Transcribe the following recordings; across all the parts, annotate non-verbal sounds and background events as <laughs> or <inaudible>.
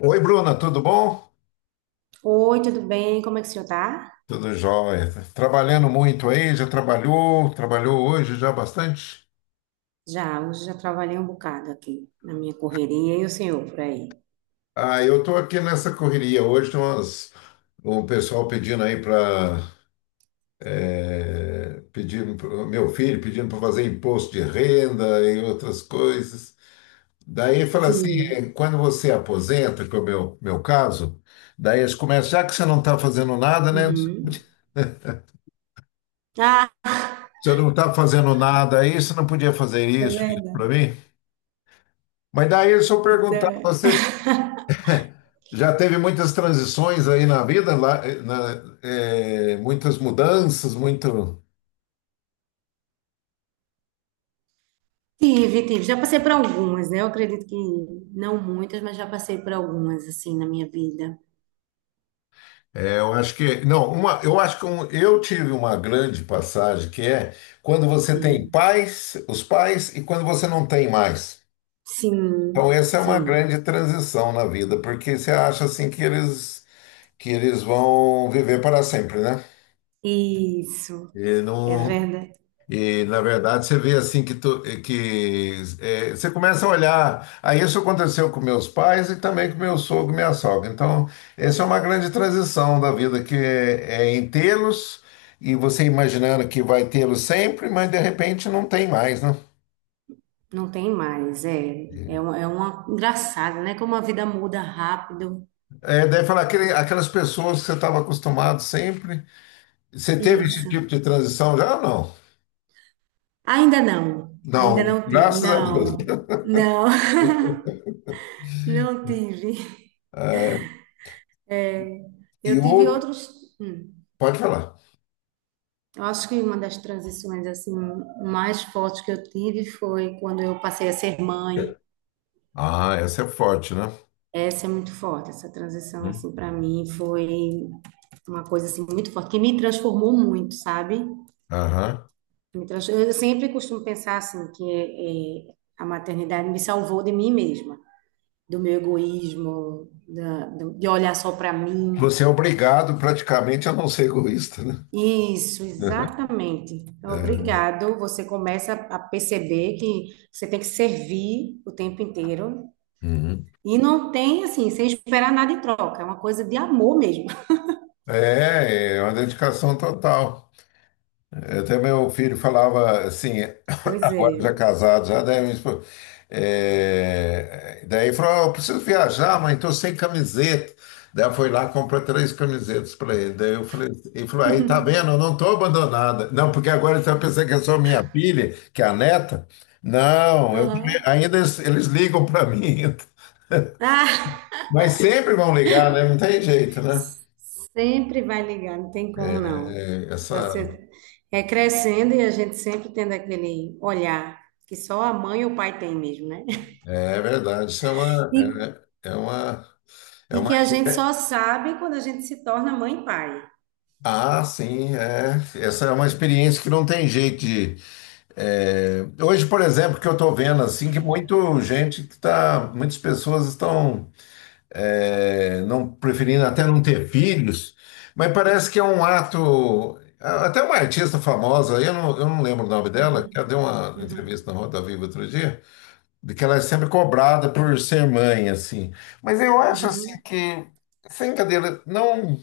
Oi, Bruna, tudo bom? Oi, tudo bem? Como é que o senhor tá? Tudo jóia. Trabalhando muito aí, trabalhou hoje já bastante? Já, hoje já trabalhei um bocado aqui na minha correria e o senhor por aí. Ah, eu tô aqui nessa correria. O pessoal pedindo aí para meu filho pedindo para fazer imposto de renda e outras coisas. Daí fala assim, Sim. quando você aposenta, que é meu caso, daí eles começam, já que você não está fazendo nada, né? Uhum. Você não está fazendo nada aí, você não podia fazer É isso para verdade. mim? Mas daí deixa eu perguntar, Então. você <laughs> já teve muitas transições aí na vida, lá, muitas mudanças, muito. Tive, tive. Já passei por algumas, né? Eu acredito que não muitas, mas já passei por algumas, assim, na minha vida. Eh, eu acho que não, uma, eu acho que eu tive uma grande passagem que é quando você tem Uhum. pais, os pais, e quando você não tem mais. Sim. Então essa é uma Sim, grande transição na vida, porque você acha assim que eles vão viver para sempre, né? isso, E é não. verdade. E, na verdade, você vê assim que é, você começa a olhar. Aí isso aconteceu com meus pais e também com meu sogro e minha sogra. Então, essa é uma grande transição da vida, que é em tê-los, e você imaginando que vai tê-los sempre, mas de repente não tem mais, né? Não tem mais, é, é, é uma engraçada, né? Como a vida muda rápido. É, daí aquelas pessoas que você estava acostumado sempre. Você teve esse Isso. tipo de transição já ou não? Ainda Não, não tive. graças a Deus. Não, não, <laughs> não tive. É, e Eu tive o. outros. Pode falar. Eu acho que uma das transições assim mais fortes que eu tive foi quando eu passei a ser mãe. Ah, essa é forte, né? Essa é muito forte. Essa transição assim para mim foi uma coisa assim muito forte que me transformou muito, sabe? Aham. Eu sempre costumo pensar assim que a maternidade me salvou de mim mesma, do meu egoísmo, de olhar só para mim. Você é obrigado praticamente a não ser egoísta, né? Isso, <laughs> exatamente. Então, É. obrigado. Você começa a perceber que você tem que servir o tempo inteiro Uhum. e não tem assim, sem esperar nada em troca. É uma coisa de amor mesmo. <laughs> É, é uma dedicação total. Até meu filho falava assim, <coughs> <laughs> Pois agora é. já casado, já daí, minha esposa- é, daí ele falou: "Ah, eu preciso viajar, mãe, tô sem camiseta." Daí ela foi lá e comprou três camisetas para ele. Daí eu falei, ele falou, aí tá vendo, eu não tô abandonada. Não, porque agora ele está pensando que é só minha filha, que é a neta. Não, eu também- Aham. ainda eles ligam para mim. <laughs> Ah, Mas sempre vão ligar, né? Não tem jeito, né? sempre vai ligar, não tem como não. É, é, essa, Você é crescendo e a gente sempre tendo aquele olhar que só a mãe ou o pai tem mesmo, né? <laughs> é é verdade. Isso E, é uma, é e uma. que a gente só sabe quando a gente se torna mãe e pai. Ah, sim, é. Essa é uma experiência que não tem jeito de. É, Hoje, por exemplo, que eu estou vendo assim que muito gente muitas pessoas estão não preferindo até não ter filhos, mas parece que é um ato. Até uma artista famosa, eu não lembro o nome dela, que ela Uhum, deu uma uhum, entrevista na Roda Viva outro dia, de que ela é sempre cobrada por ser mãe, assim. Mas eu acho assim uhum, que, sem cadeira,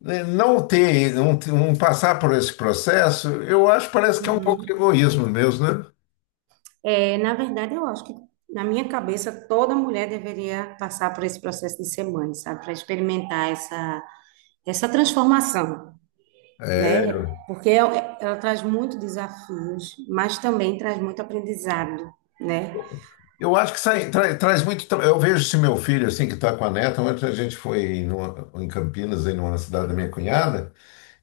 né, não passar por esse processo, eu acho que parece que é um pouco de uhum. egoísmo mesmo, né? É, na verdade, eu acho que na minha cabeça toda mulher deveria passar por esse processo de ser mãe, sabe? Para experimentar essa, essa transformação, É, né? Porque ela traz muito desafios, mas também traz muito aprendizado, né? eu acho que sai, traz muito. Eu vejo esse meu filho assim que está com a neta. Ontem a gente foi em Campinas, em uma cidade da minha cunhada.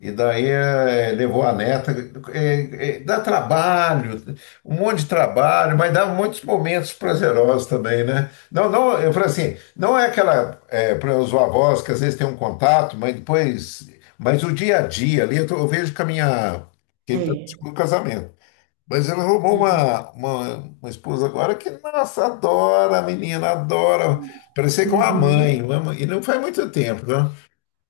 E daí levou a neta. Dá trabalho, um monte de trabalho, mas dá muitos momentos prazerosos também, né? Não, não, eu falo assim, não é aquela, para os avós que às vezes tem um contato, mas depois. Mas o dia a dia ali, eu vejo que a minha. Que ele tá no É. segundo casamento. Mas ela arrumou Uhum, uma esposa agora que, nossa, adora a menina, adora. Parecia com a mãe, uma mãe- e não faz muito tempo, né?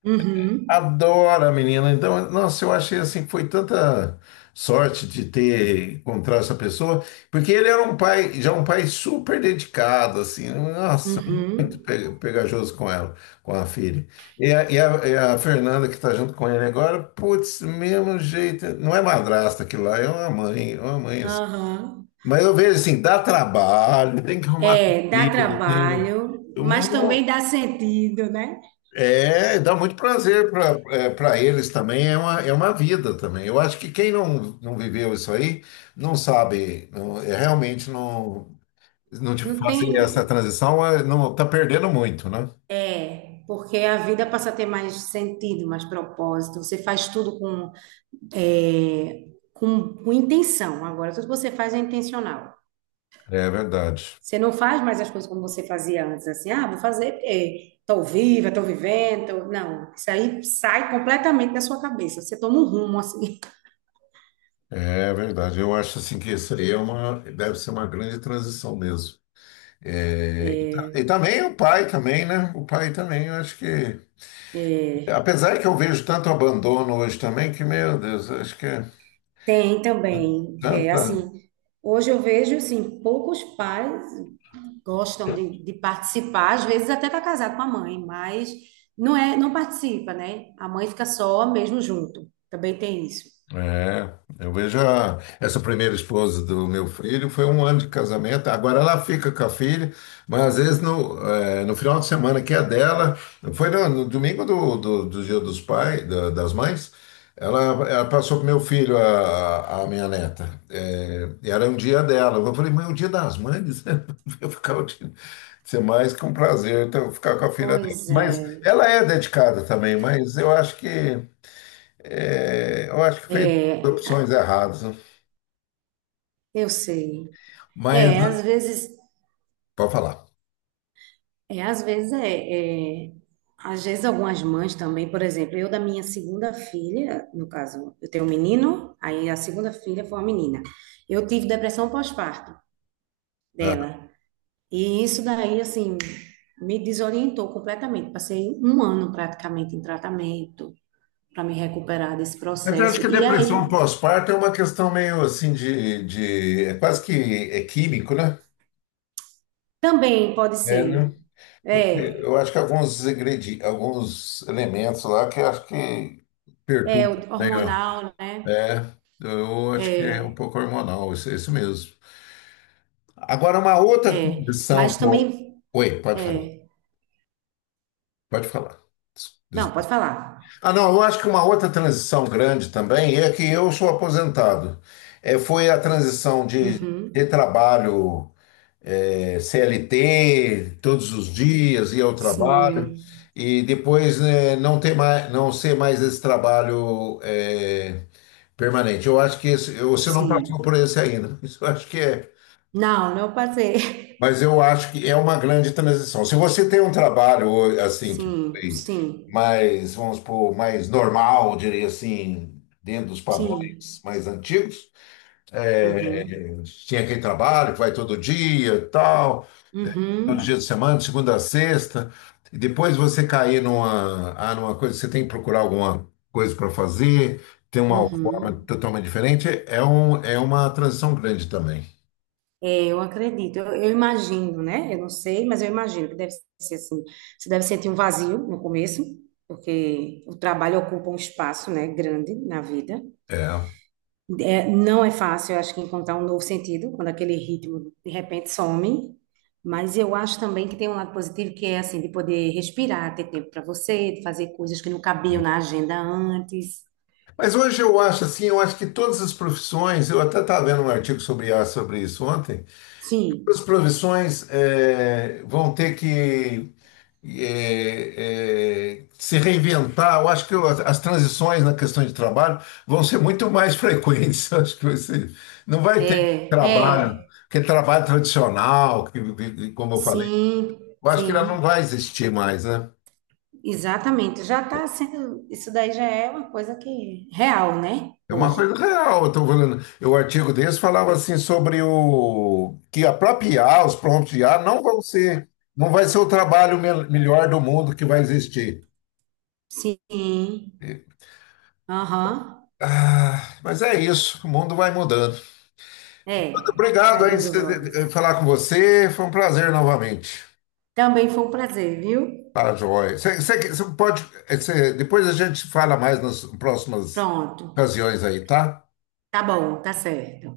uhum, Adora a menina. Então, nossa, eu achei assim, foi tanta sorte de ter encontrado essa pessoa, porque ele era um pai, já um pai super dedicado, assim, nossa, muito uhum, pegajoso com ela, com a filha. E a Fernanda, que está junto com ele agora, putz, mesmo jeito, não é madrasta aquilo lá, é uma mãe assim. aham. Mas eu vejo assim, dá trabalho, tem que arrumar É, dá comida, tem. trabalho, mas também dá sentido, né? É, dá muito prazer para pra eles também, é é uma vida também. Eu acho que quem não viveu isso aí não sabe, é, realmente não, não te Não fazer essa tem. transição, é, não tá perdendo muito, né? É, porque a vida passa a ter mais sentido, mais propósito. Você faz tudo com, é, com intenção. Agora, tudo que você faz é intencional. É verdade, Você não faz mais as coisas como você fazia antes, assim, ah, vou fazer porque estou viva, estou vivendo. Não, isso aí sai completamente da sua cabeça. Você toma um rumo, assim. <laughs> é verdade. Eu acho assim que isso aí é uma, deve ser uma grande transição mesmo. É, e, e também o pai também, né? O pai também, eu acho que, É, apesar que eu vejo tanto abandono hoje também, que, meu Deus, eu acho que é tem também, é, tanta. assim, hoje eu vejo, assim, poucos pais gostam de participar, às vezes até tá casado com a mãe, mas não é, não participa, né? A mãe fica só mesmo junto. Também tem isso. É, eu vejo essa primeira esposa do meu filho, foi um ano de casamento, agora ela fica com a filha, mas às vezes no final de semana que é dela, foi no domingo do Dia dos Pais, das Mães, ela, ela passou pro meu filho, a minha neta. Eh, era um dia dela, eu falei, mas é o Dia das Mães, <laughs> eu ficar o dia... Ser mais que um prazer então, ficar com a filha dele. Pois Mas é, ela é dedicada também, mas eu acho que é, eu acho que fez é, opções erradas, né? eu sei. Mas, É, às vezes, pode falar. é, às vezes é, é. Às vezes algumas mães também, por exemplo, eu da minha segunda filha, no caso, eu tenho um menino, aí a segunda filha foi uma menina. Eu tive depressão pós-parto Ah. dela. E isso daí, assim, me desorientou completamente. Passei um ano praticamente em tratamento para me recuperar desse Mas eu acho processo. que a E aí depressão pós-parto é uma questão meio assim é quase que é químico, né? também pode É, ser, né? Porque é, eu acho que alguns ingredientes, alguns elementos lá que eu acho que é o perturbam meio. hormonal, né? É, eu acho que é um É, pouco hormonal, isso mesmo. Agora, uma outra é, condição mas que eu... também, Oi, pode falar. é, Pode falar. Des- não, pode falar. Ah, não, eu acho que uma outra transição grande também é que eu sou aposentado. É, foi a transição de Uhum. ter trabalho CLT todos os dias, ir ao trabalho, Sim, e depois né, não ter mais, não ser mais esse trabalho permanente. Eu acho que você não passou por sim. esse ainda. <laughs> Isso eu acho que é, Não, não passei. <laughs> mas eu acho que é uma grande transição. Se você tem um trabalho assim que Sim, foi sim, mais, vamos supor, mais normal, diria assim, dentro dos padrões sim. mais antigos, Uhum, tinha aquele trabalho que vai todo dia, e tal, todo dia de uhum, semana, de segunda a sexta, e depois você cair numa, ah, numa coisa, você tem que procurar alguma coisa para fazer, tem uma forma uhum. totalmente diferente, é é uma transição grande também. Eu acredito, eu imagino, né? Eu não sei, mas eu imagino que deve ser assim. Você deve sentir um vazio no começo, porque o trabalho ocupa um espaço, né, grande na vida. É. É, não é fácil, eu acho que encontrar um novo sentido quando aquele ritmo de repente some. Mas eu acho também que tem um lado positivo que é assim de poder respirar, ter tempo para você, de fazer coisas que não cabiam na agenda antes. Mas hoje eu acho assim, eu acho que todas as profissões, eu até estava lendo um artigo sobre IA sobre isso ontem, Sim, todas as profissões vão ter que se reinventar. Eu acho que as transições na questão de trabalho vão ser muito mais frequentes. <laughs> Eu acho que você não vai ter é, trabalho, é, que é trabalho tradicional, que, como eu falei, sim, eu acho que ela não sim. vai existir mais, né? Exatamente, já está sendo, isso daí já é uma coisa que é real, né? É uma coisa Hoje. real, eu estou falando. O artigo desse falava assim sobre o que a própria IA, os prompts de IA não vão ser, não vai ser o trabalho melhor do mundo que vai existir. Sim, aham, Ah, mas é isso, o mundo vai mudando. é, Obrigado vai aí dando de voltas. falar com você, foi um prazer novamente. Também foi um prazer, viu? Tá, joia. Você pode, você- depois a gente fala mais nas próximas Pronto, ocasiões aí, tá? tá bom, tá certo.